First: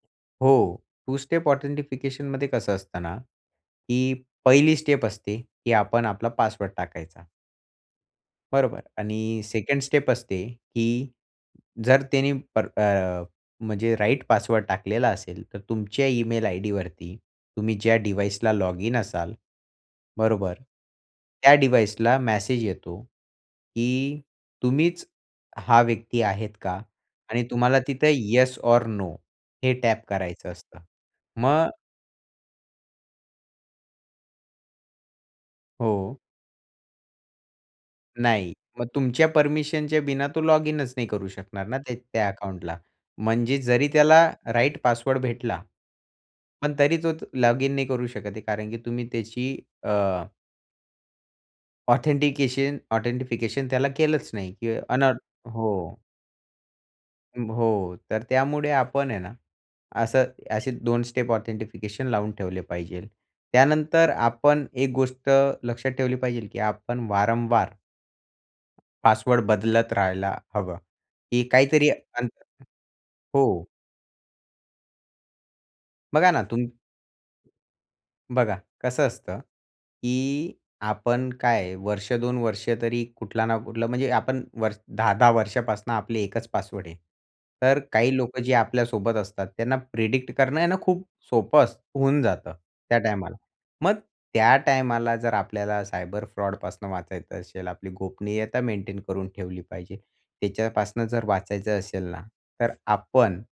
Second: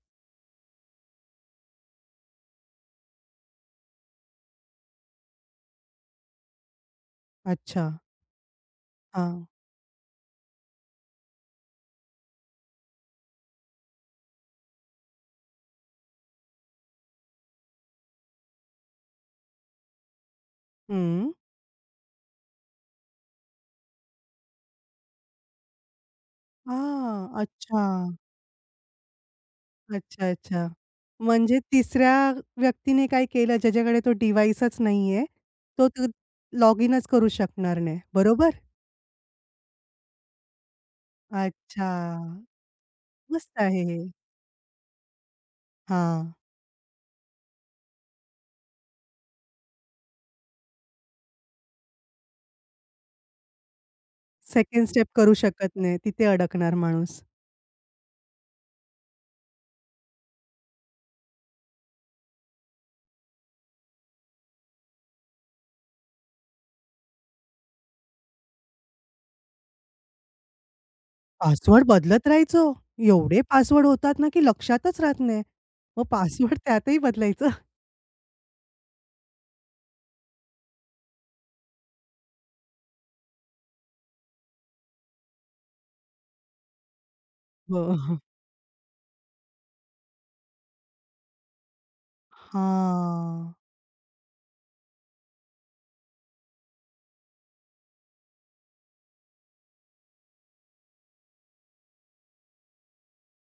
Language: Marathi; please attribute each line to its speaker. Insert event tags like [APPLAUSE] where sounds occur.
Speaker 1: हो, टु स्टेप ऑथेंटिफिकेशनमध्ये कसं असतं ना, की पहिली स्टेप असते, की आपण आपला पासवर्ड टाकायचा.
Speaker 2: अच्छा.
Speaker 1: बरोबर. आणि
Speaker 2: हां.
Speaker 1: सेकंड स्टेप असते, की जर त्यांनी पर अ, म्हणजे राइट पासवर्ड टाकलेला असेल, तर तुमच्या इमेल आयडीवरती, तुम्ही ज्या डिव्हाइसला लॉगिन असाल, बरोबर.
Speaker 2: हं.
Speaker 1: त्या डिव्हाइसला मेसेज येतो, की तुम्हीच हा व्यक्ती आहेत का?
Speaker 2: हां,
Speaker 1: आणि तुम्हाला तिथे
Speaker 2: अच्छा.
Speaker 1: येस ओर नो हे टॅप
Speaker 2: अच्छा,
Speaker 1: करायचं
Speaker 2: अच्छा.
Speaker 1: असतं.
Speaker 2: म्हणजे
Speaker 1: मग
Speaker 2: तिसऱ्या व्यक्तीने काय केलं, ज्याच्याकडे तो डिव्हाइसच नाहीये, तो त
Speaker 1: हो.
Speaker 2: लॉगिनचं करू शकणार नाही. बरोबर?
Speaker 1: नाही, मग तुमच्या परमिशनच्या बिना तो लॉगिनच नाही करू शकणार ना,
Speaker 2: अच्छा.
Speaker 1: त्या त्या अकाउंटला,
Speaker 2: मस्त
Speaker 1: म्हणजेच
Speaker 2: आहे
Speaker 1: जरी
Speaker 2: हे.
Speaker 1: त्याला राइट पासवर्ड भेटला,
Speaker 2: हां.
Speaker 1: पण तरी तो तो लॉगिन नाही करू शकत आहे, कारण की तुम्ही त्याची अ ऑथेंटिकेशन ऑथेंटिफिकेशन, त्याला केलंच नाही,
Speaker 2: सेकंड
Speaker 1: अन
Speaker 2: स्टेप करू शकत नाही,
Speaker 1: हो.
Speaker 2: तिथे अडकणार माणूस.
Speaker 1: ब हो, तर त्यामुळे आपण आहे ना, असं असे 2 स्टेप ऑथेंटिफिकेशन लावून ठेवले पाहिजेल, त्यानंतर आपण एक गोष्ट लक्षात ठेवली पाहिजेल, की आपण वारंवार पासवर्ड बदलत राहायला हवं, की
Speaker 2: पासवर्ड
Speaker 1: काहीतरी
Speaker 2: बदलत
Speaker 1: अन
Speaker 2: राहायचो. एवढे
Speaker 1: हो.
Speaker 2: पासवर्ड होतात ना, की लक्षातच राहत नाही, मग
Speaker 1: बघा ना,
Speaker 2: पासवर्ड [CHUCKLES]
Speaker 1: तुम
Speaker 2: त्यातही बदलायचं.
Speaker 1: बघा, कसं असतं, की आपण काय आहे वर्ष 2 वर्ष तरी कुठला ना कुठलं, म्हणजे आपण 10-10 वर्षापासून आपली एकच पासवर्ड आहे, तर
Speaker 2: हो.
Speaker 1: काही
Speaker 2: [CHUCKLES]
Speaker 1: लोकं, जे आपल्यासोबत असतात, त्यांना प्रेडिक्ट करणं आहे ना, खूप सोपं असत होऊन जातं त्या टायमाला.
Speaker 2: हां.
Speaker 1: मग त्या टायमाला, जर त्या टायमाला आपल्याला सायबर फ्रॉडपासून वाचायचं असेल, आपली गोपनीयता मेंटेन करून ठेवली पाहिजे. त्याच्यापासनं जर वाचायचं असेल ना, तर आपण